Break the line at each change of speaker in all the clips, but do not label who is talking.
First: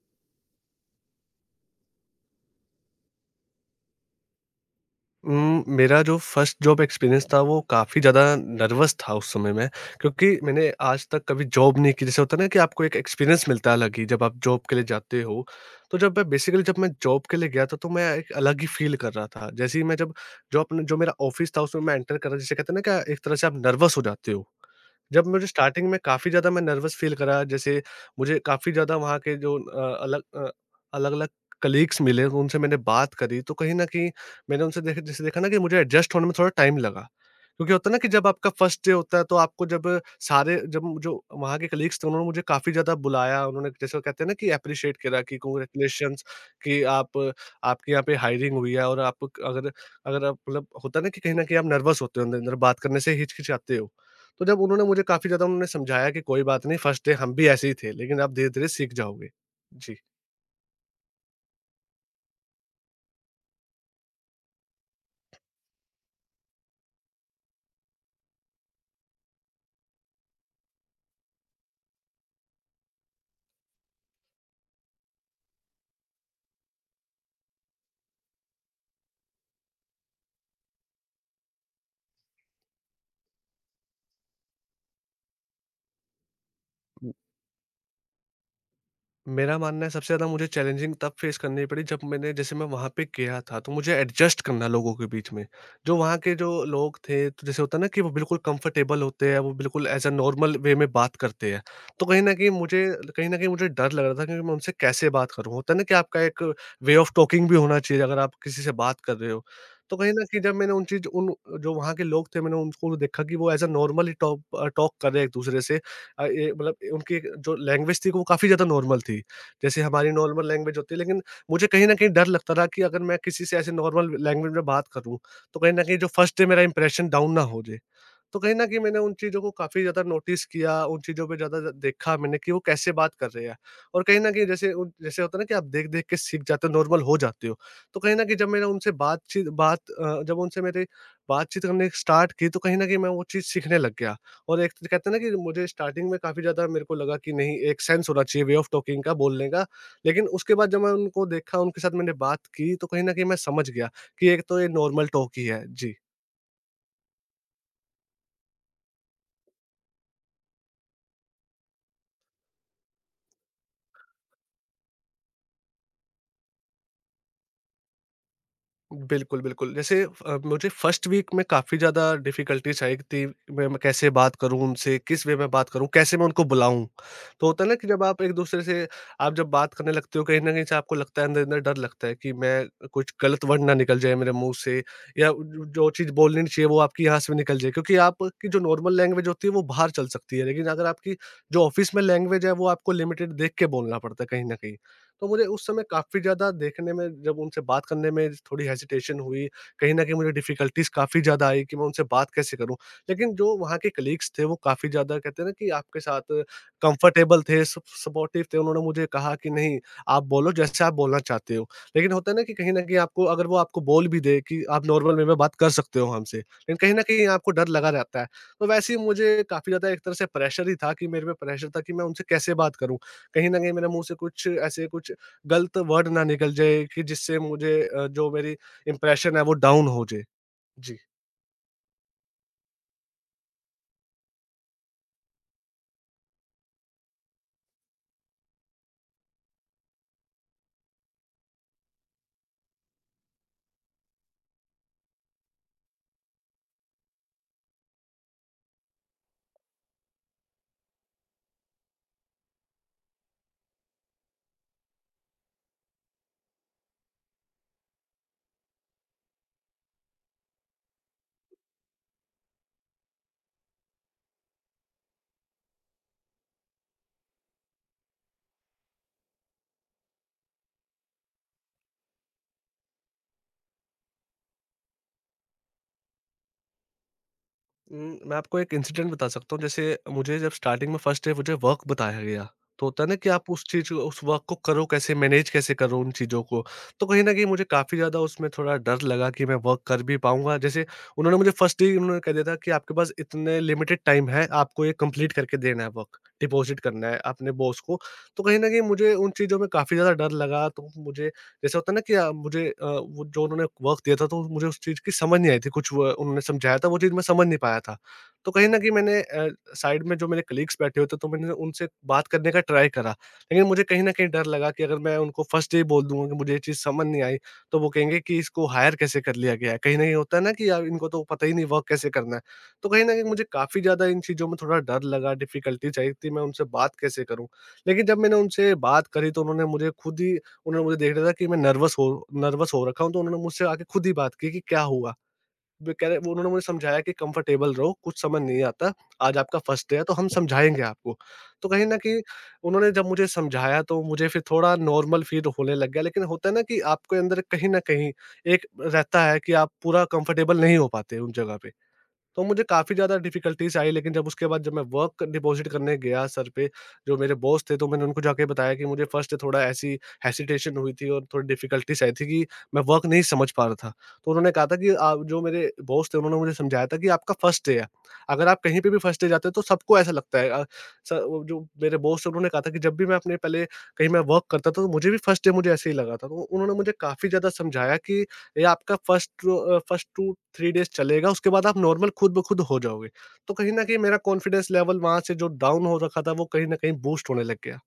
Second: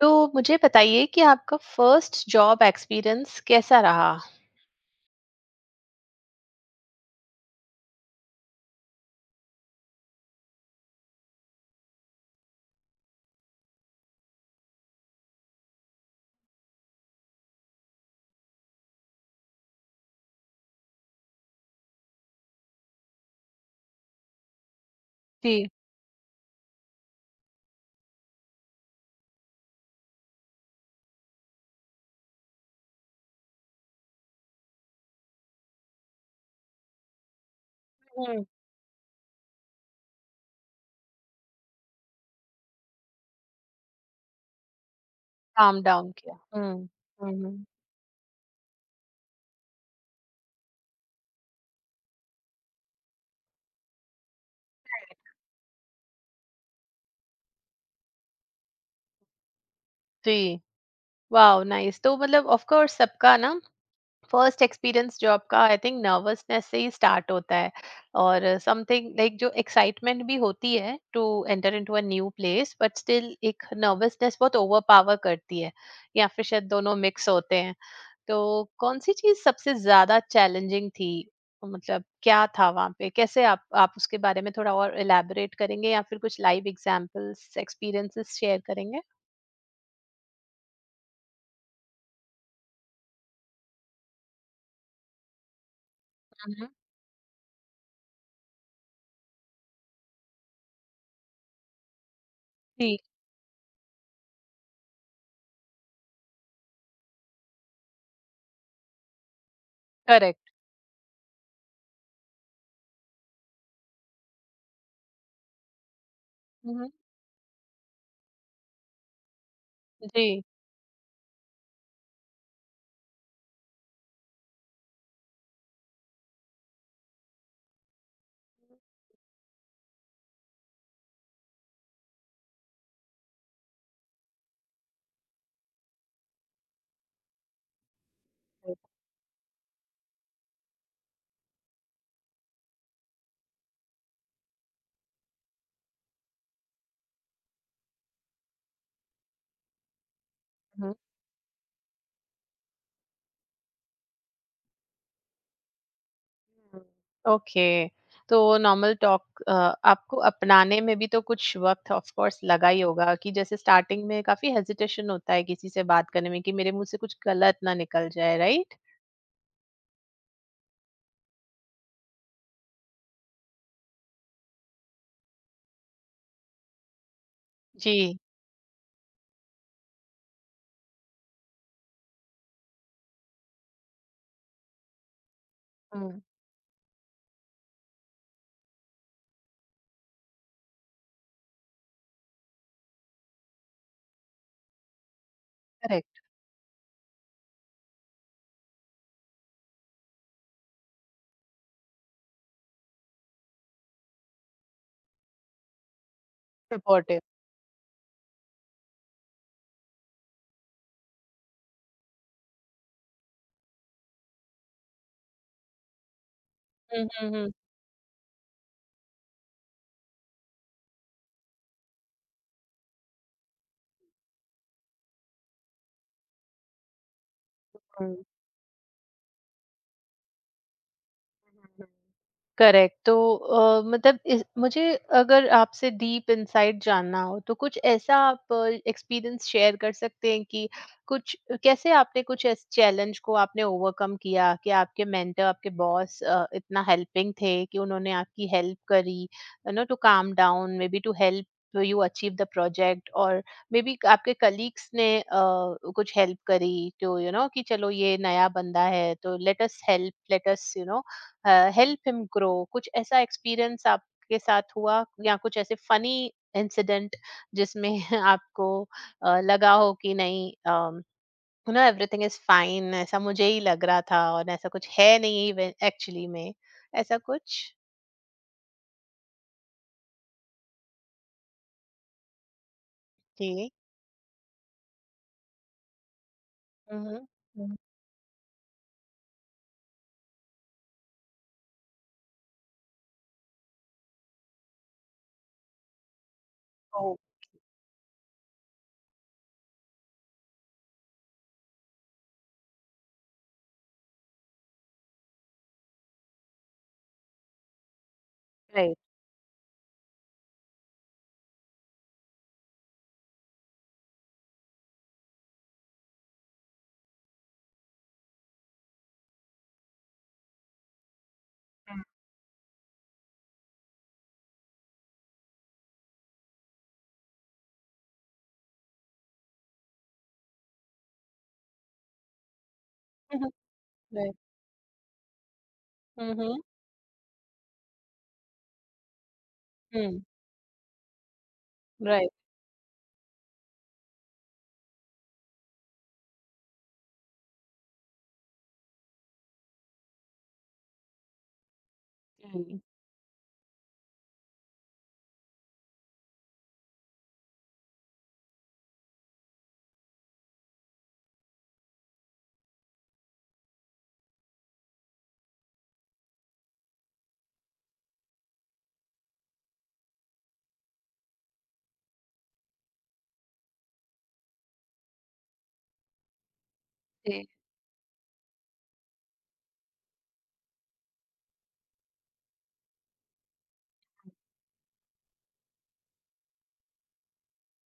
तो मुझे बताइए कि आपका फर्स्ट जॉब एक्सपीरियंस कैसा रहा?
मेरा जो फर्स्ट जॉब एक्सपीरियंस था वो काफ़ी ज़्यादा नर्वस था उस समय में, क्योंकि मैंने आज तक कभी जॉब नहीं की। जैसे होता है ना कि आपको एक एक्सपीरियंस मिलता है अलग ही, जब आप जॉब के लिए जाते हो। तो जब मैं जॉब के लिए गया था, तो मैं एक अलग ही फ़ील कर रहा था। जैसे ही मैं जब जो अपने जो मेरा ऑफ़िस था उसमें मैं एंटर करा, जिसे कहते हैं ना कि एक तरह से आप नर्वस हो जाते हो। जब मुझे
जी।
स्टार्टिंग में काफ़ी ज़्यादा मैं नर्वस फ़ील करा। जैसे मुझे काफ़ी ज़्यादा वहाँ के जो अलग अलग-अलग कलीग्स मिले, उनसे मैंने बात करी, तो कहीं न कहीं मैंने उनसे देख जैसे देखा ना कि मुझे एडजस्ट होने में थोड़ा टाइम लगा। क्योंकि होता है ना कि जब
हुँ,
आपका फर्स्ट डे होता है, तो आपको जब सारे जब जो वहाँ के कलीग्स थे, उन्होंने मुझे काफ़ी ज़्यादा बुलाया, उन्होंने जैसे वो कहते हैं ना कि एप्रिशिएट करा कि
काम डाउन
कांग्रेचुलेशन्स
किया। हुँ,
कि आप
हुँ, हुँ।
आपके यहाँ पे हायरिंग हुई है, और आप अगर अगर आप मतलब होता है ना कि कहीं न कहीं आप नर्वस होते हो, अंदर-अंदर बात करने से हिचकिचाते हो। तो जब उन्होंने मुझे काफ़ी ज़्यादा उन्होंने समझाया कि कोई बात नहीं, फर्स्ट डे हम भी ऐसे ही थे, लेकिन आप धीरे-धीरे सीख जाओगे। जी।
जी। वॉव! नाइस। तो मतलब ऑफ़ कोर्स सबका ना फर्स्ट एक्सपीरियंस जॉब का आई थिंक नर्वसनेस से ही स्टार्ट होता है, और समथिंग लाइक जो एक्साइटमेंट भी होती है to enter into a new place, but still एक नर्वसनेस बहुत ओवरपावर करती है, या फिर शायद दोनों मिक्स होते हैं। तो कौन सी चीज सबसे ज्यादा चैलेंजिंग थी, मतलब क्या था वहां पे? कैसे आप उसके बारे में थोड़ा और इलैबोरेट करेंगे, या फिर कुछ लाइव एग्जांपल्स एक्सपीरियंसेस शेयर करेंगे?
मेरा मानना है सबसे ज़्यादा मुझे चैलेंजिंग तब फेस करनी पड़ी, जब मैंने जैसे मैं वहाँ पे गया था, तो मुझे एडजस्ट करना लोगों के बीच में। जो वहाँ के जो
हम्म।
लोग थे, तो जैसे होता है ना कि वो बिल्कुल कंफर्टेबल होते हैं, वो बिल्कुल एज़ अ नॉर्मल वे में बात करते हैं। तो कहीं न कहीं मुझे
जी।
कहीं न कहीं मुझे डर लग रहा था, क्योंकि मैं उनसे कैसे बात करूँ? होता है ना कि आपका एक वे ऑफ टॉकिंग भी होना चाहिए, अगर आप किसी से बात कर रहे हो। तो कहीं न कहीं
करेक्ट।
जब मैंने उन चीज़ उन जो वहाँ के लोग थे, मैंने उनको देखा कि वो एज़ अ नॉर्मली टॉक कर रहे हैं एक-दूसरे से। ये मतलब उनकी जो लैंग्वेज थी वो काफ़ी ज़्यादा नॉर्मल थी। जैसे हमारी
जी।
नॉर्मल लैंग्वेज होती है, लेकिन मुझे कहीं न कहीं डर लगता था कि अगर मैं किसी से ऐसे नॉर्मल लैंग्वेज में बात करूँ, तो कहीं न कहीं जो फर्स्ट डे मेरा इंप्रेशन डाउन ना हो जाए। तो कहीं न कहीं मैंने उन चीज़ों को काफ़ी ज़्यादा नोटिस किया, उन चीज़ों पे ज़्यादा देखा मैंने कि वो कैसे बात कर रहे हैं। और कहीं न कहीं जैसे उन जैसे होता है ना कि आप देख-देख के सीख जाते हो, नॉर्मल हो जाते हो। तो कहीं न कहीं जब मैंने उनसे बातचीत बात अ, जब उनसे मेरी बातचीत हमने स्टार्ट की, तो कहीं न कहीं मैं वो चीज़ सीखने लग गया। और एक तो कहते हैं ना कि मुझे स्टार्टिंग में काफ़ी ज़्यादा मेरे को लगा कि नहीं, एक सेंस होना चाहिए वे ऑफ टॉकिंग का, बोलने का। लेकिन उसके बाद जब मैं
हम्म।
उनको देखा, उनके साथ मैंने बात की, तो कहीं न कहीं मैं समझ गया कि एक तो ये नॉर्मल टॉक ही है। जी।
हम्म। ओके। तो नॉर्मल टॉक आपको अपनाने में भी तो कुछ वक्त ऑफ कोर्स लगा ही होगा, कि जैसे स्टार्टिंग में काफी हेजिटेशन होता है किसी से बात करने में, कि मेरे मुंह से कुछ गलत ना निकल जाए, राइट?
बिल्कुल, बिल्कुल। जैसे मुझे फर्स्ट वीक में काफ़ी ज़्यादा डिफ़िकल्टीज़ आई थी, मैं कैसे बात करूँ उनसे, किस वे में बात करूँ, कैसे मैं उनको बुलाऊँ? तो होता है ना कि जब
जी।
आप एक-दूसरे से आप जब बात करने लगते हो, कहीं न कहीं से आपको लगता है, अंदर-अंदर डर लगता है कि मैं कुछ गलत वर्ड ना निकल जाए मेरे मुँह से, या ज जो चीज़
हम्म।
बोलनी नहीं चाहिए, वो आपकी यहाँ से भी निकल जाए, क्योंकि आपकी जो नॉर्मल लैंग्वेज होती है, वो बाहर चल सकती है। लेकिन अगर आपकी जो ऑफ़िस में लैंग्वेज है, वो आपको लिमिटेड देख के बोलना पड़ता है कहीं न कहीं। तो मुझे उस समय
करेक्ट।
काफ़ी ज़्यादा देखने में, जब उनसे बात करने में थोड़ी हेजिटेशन हुई, कहीं न कहीं मुझे डिफ़िकल्टीज़ काफ़ी ज़्यादा आई कि मैं उनसे बात कैसे करूँ? लेकिन जो वहाँ के कलीग्स थे, वो काफ़ी ज़्यादा, कहते हैं ना, कि आपके साथ
सपोर्टिव।
कंफर्टेबल थे, सप सपोर्टिव थे, उन्होंने मुझे कहा कि नहीं, आप बोलो जैसे आप बोलना चाहते हो। लेकिन होता है ना कि कहीं न कहीं आपको, अगर वो आपको बोल भी दे कि आप नॉर्मल वे में बात कर सकते हो हमसे, लेकिन कहीं न
हम्म।
कहीं आपको
हम्म।
डर लगा रहता है। तो वैसे ही मुझे काफ़ी ज़्यादा एक तरह से प्रेशर ही था, कि मेरे पे प्रेशर था कि मैं उनसे कैसे बात करूँ? कहीं न कहीं मेरे मुँह से कुछ गलत वर्ड ना निकल जाए, कि जिससे मुझे
हम्म।
जो मेरी इम्प्रेशन है वो डाउन हो जाए। जी।
करेक्ट। तो मुझे अगर आपसे डीप इनसाइट जानना हो, तो कुछ ऐसा आप एक्सपीरियंस शेयर कर सकते हैं कि कुछ, कैसे आपने कुछ ऐसे चैलेंज को आपने ओवरकम किया, कि आपके मेंटर आपके बॉस इतना हेल्पिंग थे कि उन्होंने आपकी हेल्प करी, you know, to calm down, maybe to help you achieve the project, और मे बी आपके कलीग्स ने कुछ हेल्प करी, तो यू नो कि चलो ये नया बंदा है, तो let us help, let us, you know, help him grow. कुछ ऐसा एक्सपीरियंस आपके साथ हुआ, या कुछ ऐसे फनी इंसिडेंट जिसमें आपको लगा हो कि नहीं, you know, everything is fine, ऐसा मुझे ही लग रहा था और ऐसा कुछ है नहीं एक्चुअली में, ऐसा कुछ।
मैं आपको एक इंसिडेंट बता सकता हूँ। जैसे मुझे जब स्टार्टिंग में फर्स्ट डे मुझे वर्क बताया गया, तो होता है ना कि आप उस
जी।
चीज़ को, उस वर्क को करो कैसे, मैनेज कैसे करो उन चीज़ों को। तो
हम्म।
कहीं न कहीं मुझे
हम्म।
काफ़ी ज़्यादा उसमें थोड़ा डर लगा कि मैं वर्क कर भी पाऊँगा। जैसे उन्होंने मुझे फर्स्ट डे ही उन्होंने कह दिया था कि आपके पास इतने लिमिटेड टाइम है, आपको ये कंप्लीट करके देना है वर्क, डिपॉज़िट करना
ओ।
है अपने बॉस को। तो कहीं न कहीं मुझे उन चीज़ों में काफ़ी ज़्यादा डर लगा, तो मुझे जैसा होता है ना कि मुझे वो जो उन्होंने वर्क दिया था, तो मुझे उस चीज़ की समझ नहीं आई थी, कुछ वो उन्होंने समझाया था वो चीज़ मैं समझ नहीं पाया था। तो कहीं न कहीं
राइट।
मैंने साइड में जो मेरे कलीग्स बैठे हुए थे, तो मैंने उनसे बात करने का ट्राई करा। लेकिन मुझे कहीं न कहीं डर लगा कि अगर मैं उनको फर्स्ट डे ही बोल दूँगा कि मुझे ये चीज़ समझ नहीं आई, तो वो कहेंगे कि इसको हायर कैसे कर लिया गया है? कहीं न कहीं होता है ना कि यार, इनको तो पता ही नहीं वर्क कैसे करना है। तो कहीं न कहीं मुझे काफ़ी ज़्यादा इन चीज़ों में थोड़ा डर लगा, डिफ़िकल्टीज़ आई कि मैं उनसे बात कैसे करूँ? लेकिन जब मैंने उनसे बात करी, तो उन्होंने मुझे खुद ही, उन्होंने मुझे देख लिया था कि मैं नर्वस हो रखा हूँ, तो उन्होंने
हम्म।
मुझसे आके खुद ही बात
राइट।
की कि क्या हुआ? वे कह रहे वो उन्होंने
हम्म।
मुझे समझाया कि कंफर्टेबल रहो, कुछ समझ नहीं आता, आज आपका फर्स्ट डे है, तो
हम्म।
हम समझाएँगे आपको। तो कहीं न कहीं
राइट।
उन्होंने जब मुझे समझाया, तो मुझे फिर थोड़ा नॉर्मल फ़ील होने लग गया, लेकिन होता है ना कि आपके अंदर कहीं न कहीं एक रहता है कि आप पूरा कंफर्टेबल नहीं हो पाते उन जगह पे। तो मुझे काफ़ी ज़्यादा डिफ़िकल्टीज़ आई, लेकिन जब उसके बाद जब मैं वर्क डिपॉज़िट करने गया सर पे, जो मेरे बॉस थे, तो मैंने उनको जाके बताया कि मुझे फ़र्स्ट थोड़ा ऐसी हेसिटेशन हुई थी, और थोड़ी डिफ़िकल्टीज़ आई थी कि मैं वर्क नहीं समझ पा रहा था। तो उन्होंने कहा था कि आप, जो मेरे बॉस थे उन्होंने मुझे समझाया था कि आपका फ़र्स्ट डे है, अगर आप कहीं पे भी फ़र्स्ट डे जाते हो तो सबको ऐसा लगता है। अ, स वो जो मेरे बॉस थे उन्होंने कहा था कि जब भी मैं अपने पहले कहीं मैं वर्क करता था, तो मुझे भी फ़र्स्ट डे मुझे ऐसे ही लगा था। तो उन्होंने मुझे काफ़ी
जी।
ज़्यादा समझाया कि ये आपका फर्स्ट 2-3 डेज़ चलेगा, उसके बाद आप नॉर्मल खुद ब खुद हो जाओगे। तो कहीं न कहीं मेरा कॉन्फिडेंस लेवल वहाँ से जो डाउन हो रखा था, वो कहीं न कहीं बूस्ट होने लग गया।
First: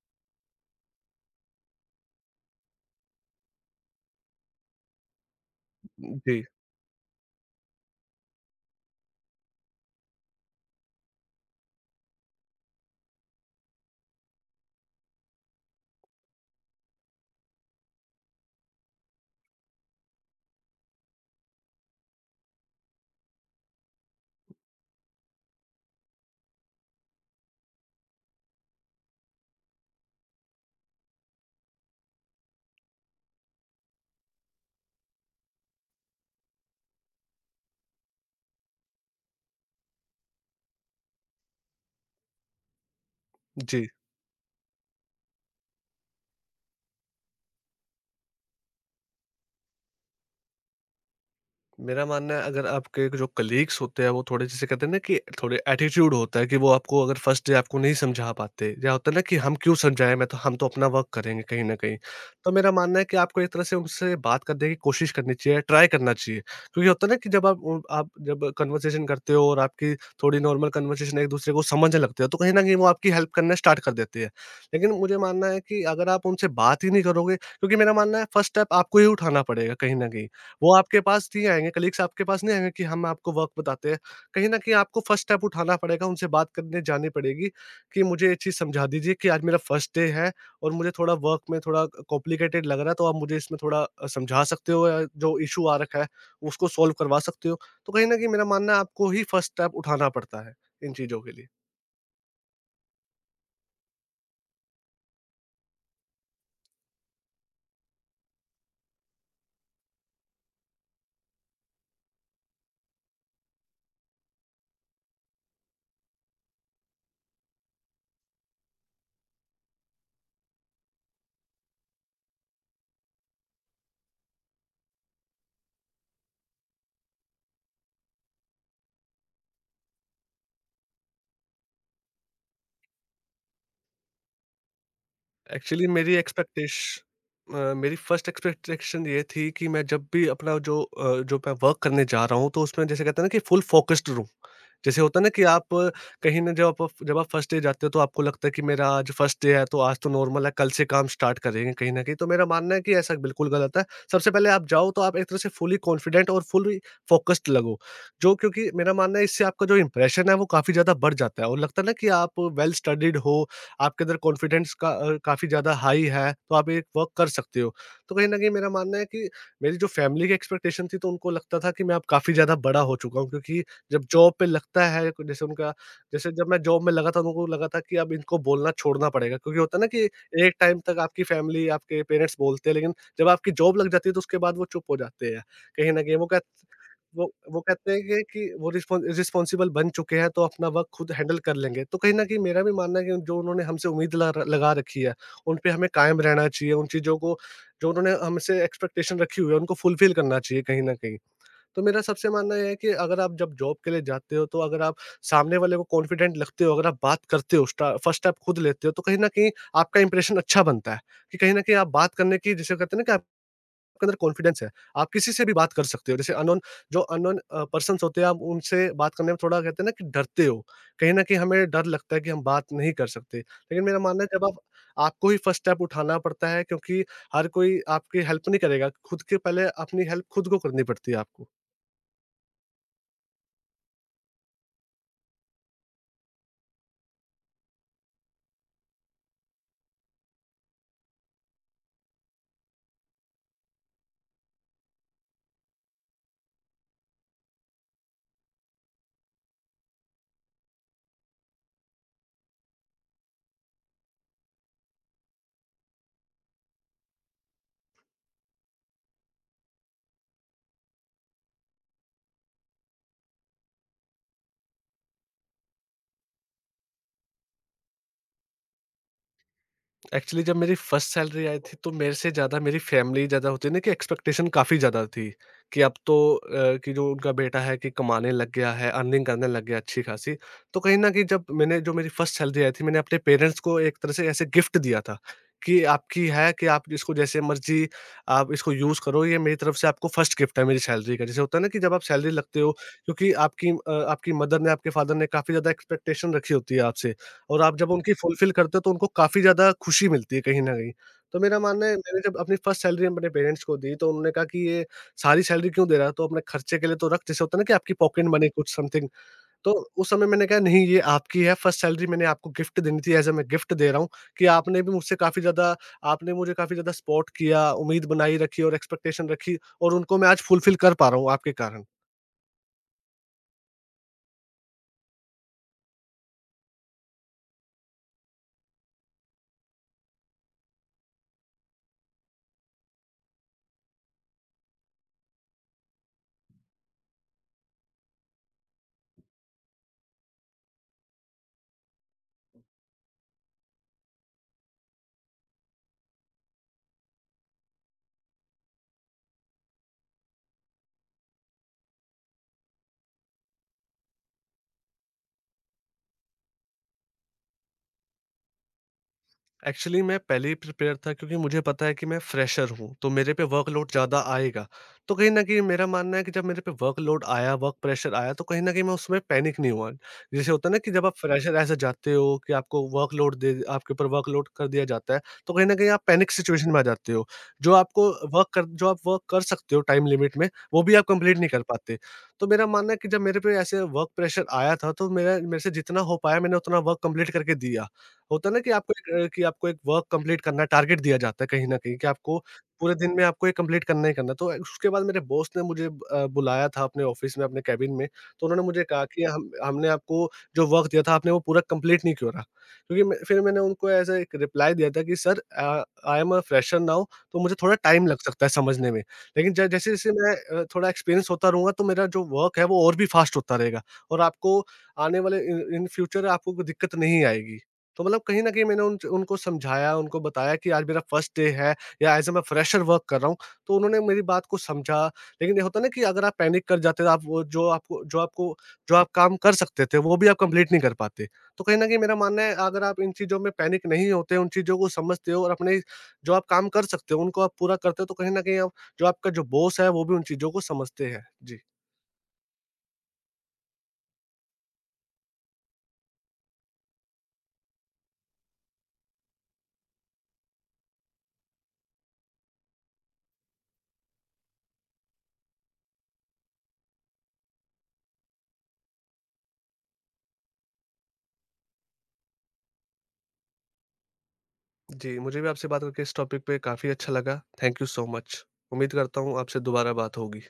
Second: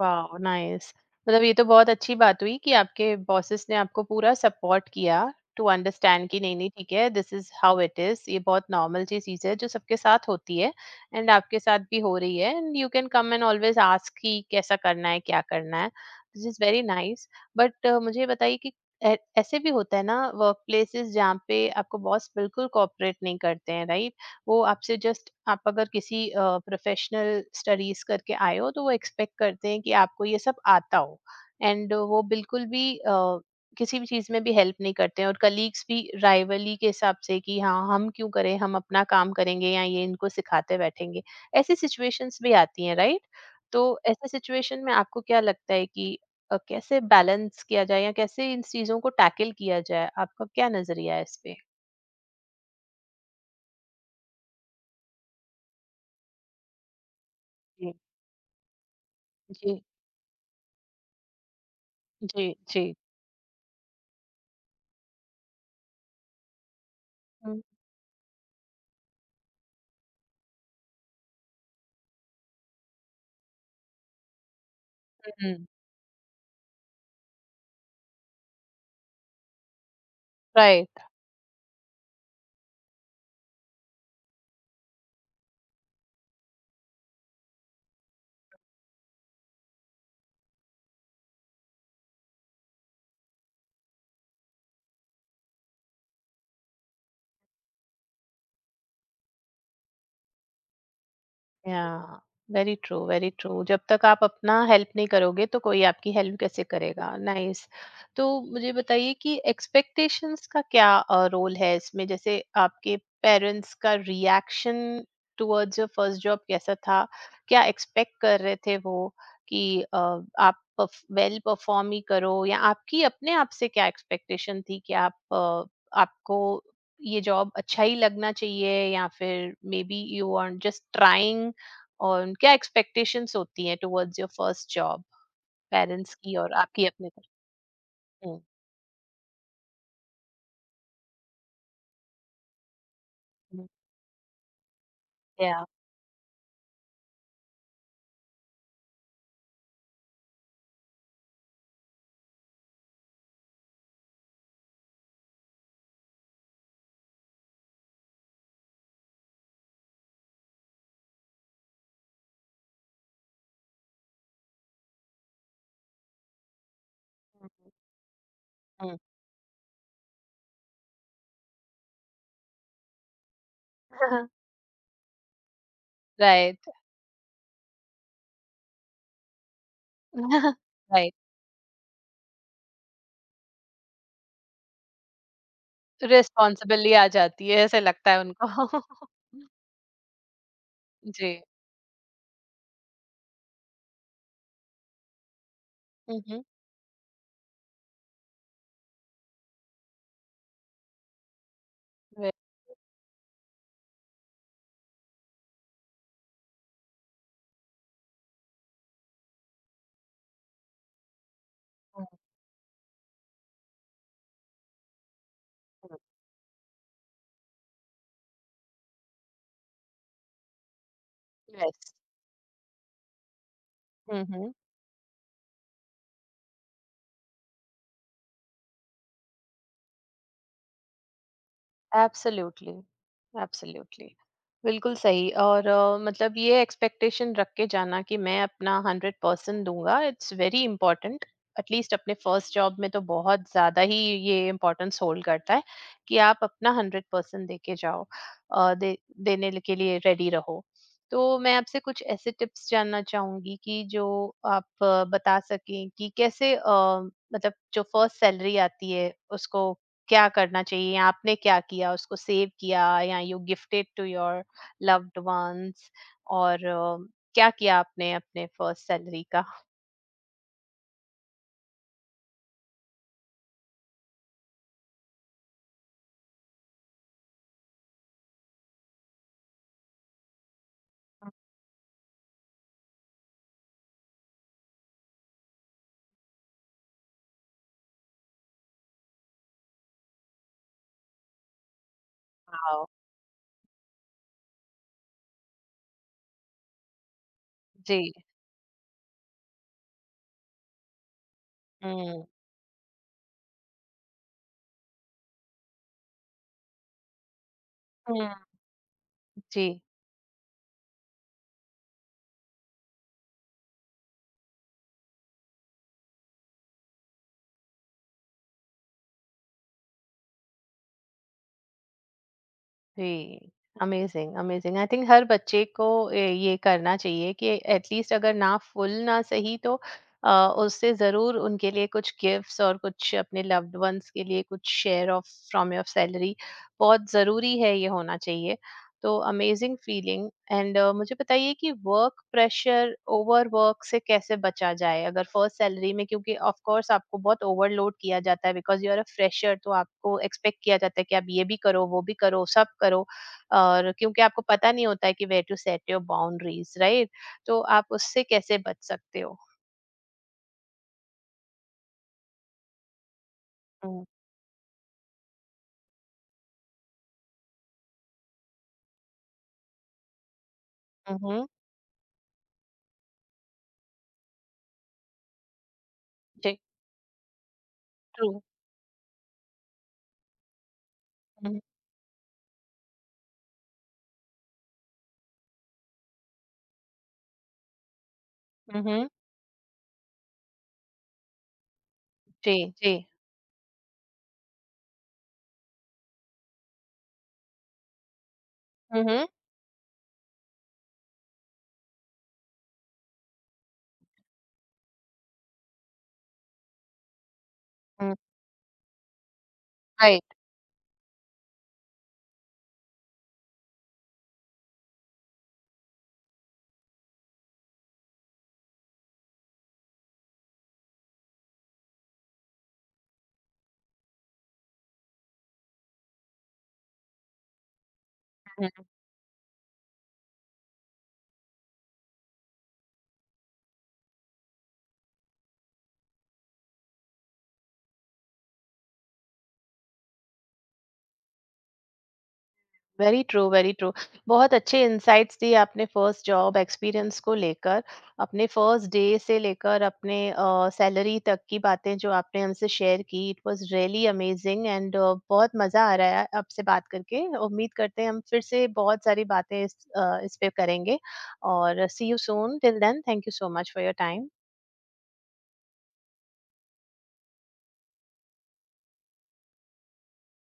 वाओ! नाइस। मतलब ये तो बहुत अच्छी बात हुई कि आपके बॉसेस ने आपको पूरा सपोर्ट किया टू अंडरस्टैंड कि
जी,
नहीं-नहीं, ठीक है, this is how it is, ये बहुत नॉर्मल सी चीज़ है जो सबके साथ होती है, एंड आपके साथ भी हो रही है, and you can come and always ask कि कैसा करना है, क्या करना है। This is very nice. But मुझे ये बताइए कि ऐ ऐसे भी होता है ना, वर्क प्लेसेस जहाँ पे आपको बॉस बिल्कुल कोऑपरेट नहीं करते हैं, राइट? वो आपसे जस्ट, आप अगर किसी प्रोफेशनल स्टडीज करके आए हो तो वो एक्सपेक्ट करते हैं कि आपको ये सब आता हो, एंड वो बिल्कुल भी किसी भी चीज में भी हेल्प नहीं करते हैं, और कलीग्स भी राइवली के हिसाब से कि हाँ, हम क्यों करें, हम अपना काम करेंगे, या ये इनको सिखाते बैठेंगे। ऐसी सिचुएशंस भी आती हैं, राइट? तो
जी।
ऐसे सिचुएशन में आपको क्या लगता है कि कैसे बैलेंस किया जाए या कैसे इन चीजों को टैकल किया जाए, आपका क्या नजरिया है इस पे?
मेरा मानना है, अगर आपके जो कलीग्स होते हैं वो थोड़े, जैसे कहते हैं ना, कि थोड़े एटीट्यूड होता है कि वो आपको अगर फर्स्ट डे आपको
जी।
नहीं समझा पाते, या होता है ना कि हम क्यों
जी।
समझाएं, मैं तो हम तो अपना वर्क करेंगे कहीं ना कहीं। तो मेरा
जी।
मानना है कि आपको एक तरह से उनसे बात करने की कोशिश करनी चाहिए, ट्राई करना चाहिए, क्योंकि होता है ना कि जब आप
जी।
उन- आप जब कन्वर्सेशन करते हो, और आपकी थोड़ी नॉर्मल कन्वर्सेशन एक दूसरे को समझने लगते हो, तो कहीं ना कहीं वो आपकी हेल्प करना स्टार्ट कर देती है। लेकिन मुझे मानना है
हुँ।
कि अगर आप उनसे बात ही नहीं करोगे, क्योंकि मेरा मानना है फर्स्ट स्टेप आपको ही उठाना पड़ेगा कहीं ना कहीं। वो
राइट।
आपके पास नहीं आएँगे, कलीग्स आपके पास नहीं आएँगे कि हम आपको वर्क बताते हैं। कहीं न कहीं आपको फर्स्ट स्टेप उठाना पड़ेगा, उनसे बात करने जानी पड़ेगी कि मुझे ये चीज़ समझा दीजिए, कि आज मेरा फर्स्ट डे है और मुझे थोड़ा वर्क में थोड़ा कॉम्प्लिकेटेड लग रहा है, तो आप मुझे इसमें थोड़ा समझा सकते हो, या जो इश्यू आ रखा है, उसको सॉल्व करवा सकते हो। तो कहीं न कहीं मेरा मानना है आपको ही फर्स्ट स्टेप उठाना पड़ता है, इन चीज़ों के लिए।
Yeah. Very true, very true. जब तक आप अपना हेल्प नहीं करोगे तो कोई आपकी हेल्प कैसे करेगा। नाइस। तो मुझे बताइए कि एक्सपेक्टेशंस का क्या रोल है इसमें? जैसे आपके पेरेंट्स का reaction towards your first job कैसा था? क्या एक्सपेक्ट कर रहे थे वो कि आप वेल परफॉर्म ही करो, या आपकी अपने आप से क्या एक्सपेक्टेशन थी कि आपको ये जॉब अच्छा ही लगना चाहिए, या फिर maybe you are just trying, और क्या एक्सपेक्टेशंस होती हैं towards your first job,
actually
parents की और आपकी अपने तरफ?
अ, मेरी फर्स्ट
हुँ,
एक्सपेक्टेशन ये थी कि मैं जब भी अपना जो मैं वर्क करने जा रहा हूँ तो उसमें जैसे कहते हैं ना कि फुल
हुँ।
फोकस्ड रहूँ। जैसे होता है ना कि
या।
आप कहीं न जब आप फर्स्ट डे जाते हो, तो आपको लगता है कि मेरा आज फर्स्ट डे है, तो आज तो नॉर्मल है, कल से काम स्टार्ट करेंगे कहीं न कहीं। तो मेरा मानना है कि ऐसा बिल्कुल गलत है। सबसे पहले आप जाओ, तो आप एक तरह से फुली कॉन्फिडेंट और फुली फोकस्ड लगो। जो क्योंकि मेरा मानना है, इससे आपका जो इम्प्रेशन है वो काफ़ी ज़्यादा बढ़ जाता है और लगता है ना कि आप वेल स्टडीड हो, आपके अंदर कॉन्फिडेंस का काफ़ी ज़्यादा हाई है, तो आप ये वर्क कर सकते
हुँ,
हो। तो कहीं न कहीं मेरा
हुँ।
मानना है कि मेरी जो फ़ैमिली की एक्सपेक्टेशन थी, तो उनको लगता था कि मैं अब काफ़ी ज़्यादा बड़ा हो चुका हूँ, क्योंकि जब जॉब पे लगता है, जैसे जब मैं
राइट।
जॉब में लगा था, तो उनको लगा था कि अब इनको बोलना छोड़ना पड़ेगा, क्योंकि होता है ना कि एक टाइम तक
राइट।
आपकी फ़ैमिली, आपके पेरेंट्स बोलते हैं, लेकिन जब आपकी जॉब लग जाती है, तो उसके बाद वो चुप हो जाते हैं। कहीं न कहीं वो कह
रिस्पॉन्सिबिलिटी आ जाती है,
वो
ऐसे
कहते हैं
लगता है
कि वो रिस्पॉन
उनको।
रिस्पॉन्सिबल बन चुके हैं, तो अपना वर्क खुद हैंडल
जी।
कर लेंगे। तो कहीं न कहीं मेरा भी मानना है कि जो उन्होंने हमसे उम्मीद ला र लगा रखी है, उन पे हमें
हुँ,
कायम
हुँ।
रहना चाहिए। उन चीज़ों को जो उन्होंने हमसे एक्सपेक्टेशन रखी हुई है, उनको फुलफ़िल करना चाहिए कहीं न कहीं। तो मेरा सबसे
वे।
मानना ये है कि अगर आप जब जॉब के लिए जाते हो, तो अगर आप सामने वाले को कॉन्फिडेंट लगते हो, अगर आप बात करते हो, स्टा फर्स्ट स्टेप खुद लेते हो, तो कहीं न कहीं आपका इंप्रेशन अच्छा बनता है, कि कहीं न कहीं आप
हुँ,
बात करने की, जिसे कहते हैं ना कि आप आपके अंदर कॉन्फिडेंस है, आप किसी से भी बात कर
हुँ।
सकते हो। जैसे अननोन जो अननोन पर्सन्स होते हैं, आप उनसे बात करने में थोड़ा, कहते हैं ना कि डरते हो। कहीं न कहीं हमें
यस।
डर लगता है कि हम बात नहीं कर सकते। लेकिन मेरा
हुँ,
मानना है, जब
हुँ।
आप आपको ही फर्स्ट स्टेप उठाना पड़ता है, क्योंकि हर कोई आपकी हेल्प नहीं करेगा। खुद के पहले अपनी हेल्प खुद को करनी पड़ती है आपको।
Absolutely, absolutely. बिल्कुल सही। और मतलब ये एक्सपेक्टेशन रख के जाना कि मैं अपना 100% दूँगा, इट्स वेरी इम्पोर्टेंट। एटलीस्ट अपने फर्स्ट जॉब में तो बहुत ज़्यादा ही ये इम्पोर्टेंस होल्ड करता है कि आप अपना 100% देके जाओ, अ, दे देने ल के लिए रेडी रहो। तो मैं आपसे कुछ ऐसे टिप्स जानना चाहूँगी कि जो आप बता सकें कि मतलब जो फर्स्ट सैलरी आती है उसको क्या करना चाहिए? आपने क्या किया? उसको सेव किया या you gifted to your loved ones, और क्या किया आपने अपने फर्स्ट सैलरी का?
एक्चुअली जब मेरी फर्स्ट सैलरी आई थी, तो मेरे से ज़्यादा मेरी फैमिली ज़्यादा, होती है ना कि एक्सपेक्टेशन काफ़ी ज़्यादा थी कि अब तो कि जो उनका बेटा है, कि कमाने लग गया है, अर्निंग करने लग गया अच्छी खासी। तो कहीं ना कहीं जब मैंने, जो मेरी फर्स्ट सैलरी आई थी, मैंने अपने पेरेंट्स को एक तरह से ऐसे गिफ्ट दिया था कि आपकी है, कि आप इसको जैसे मर्जी आप इसको यूज़ करो। ये मेरी तरफ से आपको फर्स्ट गिफ्ट है मेरी सैलरी का, जैसे होता है ना कि जब आप सैलरी लगते हो।
वाओ!
क्योंकि आपकी मदर ने, आपके फादर ने काफ़ी ज़्यादा एक्सपेक्टेशन रखी होती है आपसे, और आप जब
जी।
उनकी फुलफ़िल करते हो, तो उनको काफ़ी ज़्यादा खुशी मिलती है कहीं न कहीं। तो मेरा मानना है, मैंने
हुँ,
जब अपनी फर्स्ट सैलरी अपने पेरेंट्स को दी, तो उन्होंने कहा कि ये सारी सैलरी क्यों दे रहा है, तो अपने खर्चे के लिए तो रख, जैसे होता है ना कि आपकी
हुँ।
पॉकेट मनी कुछ, समथिंग। तो
जी।
उस समय मैंने कहा, नहीं, ये आपकी है फर्स्ट सैलरी, मैंने आपको गिफ्ट देनी थी, एज़ अ मैं गिफ्ट दे रहा हूँ कि आपने मुझे काफ़ी ज़्यादा सपोर्ट किया, उम्मीद बनाई रखी और एक्सपेक्टेशन रखी, और उनको मैं आज फुलफ़िल कर पा रहा हूँ आपके कारण।
जी। Amazing, amazing. आई थिंक हर बच्चे को ए ये करना चाहिए कि एट लीस्ट अगर ना फुल ना सही तो अ, उससे ज़रूर उनके लिए कुछ गिफ्ट्स, और कुछ अपने लव्ड वन्स के लिए कुछ share of from your salary बहुत ज़रूरी है, ये होना चाहिए। तो अमेजिंग फीलिंग। एंड मुझे बताइए कि वर्क प्रेशर, ओवरवर्क से कैसे बचा जाए अगर फर्स्ट सैलरी में, क्योंकि ऑफ कोर्स आपको बहुत ओवरलोड किया जाता है because you are a fresher, तो आपको एक्सपेक्ट किया जाता है कि आप ये भी करो, वो भी करो, सब करो, और क्योंकि आपको पता नहीं होता है कि where to set your boundaries, right? तो आप उससे कैसे बच सकते हो?
एक्चुअली मैं पहले ही प्रिपेयर था, क्योंकि मुझे पता है कि मैं फ्रेशर हूँ, तो मेरे पे वर्कलोड
हम्म।
ज़्यादा आएगा। तो कहीं न कहीं मेरा मानना है कि जब मेरे पे वर्कलोड आया, वर्क प्रेशर आया, तो कहीं न कहीं मैं उसमें पैनिक नहीं हुआ। जैसे होता है ना कि जब आप
हम्म।
फ्रेशर ऐसे जाते हो कि आपको वर्कलोड दे आपके ऊपर वर्कलोड कर दिया जाता है, तो कहीं न कहीं आप पैनिक
जी।
सिचुएशन में आ जाते हो। जो आपको
ट्रू।
जो आप वर्क कर सकते हो टाइम लिमिट में, वो भी आप कंप्लीट नहीं
हम्म।
कर पाते। तो मेरा मानना है कि जब मेरे पे ऐसे वर्क प्रेशर आया था, तो मेरा मेरे से जितना हो पाया, मैंने उतना वर्क कंप्लीट करके दिया। होता है ना कि
हम्म।
कि आपको एक वर्क कंप्लीट करना है, टारगेट दिया जाता है कहीं न कहीं कि आपको
जी। जी।
पूरे दिन में आपको ये कंप्लीट करना ही करना है। तो उसके बाद मेरे बॉस ने मुझे बुलाया था अपने ऑफ़िस में, अपने केबिन में। तो उन्होंने मुझे कहा कि
हम्म।
हम हमने आपको जो वर्क दिया था, आपने वो पूरा कंप्लीट नहीं करा। क्योंकि मैं फिर मैंने उनको ऐसा एक रिप्लाई दिया था कि sir, I am a fresher now, तो मुझे थोड़ा टाइम
हम्म।
लग सकता है समझने में। लेकिन ज जैसे-जैसे
राइट।
मैं थोड़ा एक्सपीरियंस होता रहूँगा, तो मेरा जो वर्क है, वो और भी फास्ट होता रहेगा, और आपको आने वाले इन इन फ्यूचर आपको कोई दिक्कत नहीं आएगी। तो मतलब कहीं न कहीं मैंने उन उनको समझाया, उनको बताया कि आज मेरा फर्स्ट डे है, या एज़ अ मैं फ्रेशर वर्क कर रहा हूँ, तो उन्होंने मेरी बात को समझा। लेकिन ये होता है ना कि अगर आप पैनिक कर जाते हो, आप वो जो आपको जो आपको जो आप काम कर सकते थे, वो भी आप कंप्लीट नहीं कर पाते। तो कहीं न कहीं मेरा मानना है, अगर आप इन चीज़ों में पैनिक नहीं होते, उन चीज़ों को समझते हो और अपने जो आप काम कर सकते हो, उनको आप पूरा करते हो, तो कहीं न कहीं आप जो आपका जो बॉस है, वो भी उन चीज़ों को समझते हैं। जी।
Very true, very true. बहुत अच्छे इंसाइट्स दिए आपने फर्स्ट जॉब एक्सपीरियंस को लेकर, अपने फर्स्ट डे से लेकर अपने सैलरी तक की बातें जो आपने हमसे शेयर की, it was really amazing, and बहुत मज़ा आ रहा है आपसे बात करके। उम्मीद करते हैं हम फिर से बहुत सारी बातें इस पे करेंगे, और see you soon, till then thank you so much for your time.
जी, मुझे भी आपसे बात करके इस टॉपिक पे काफ़ी अच्छा लगा। Thank you so much. उम्मीद करता हूँ आपसे दोबारा बात होगी।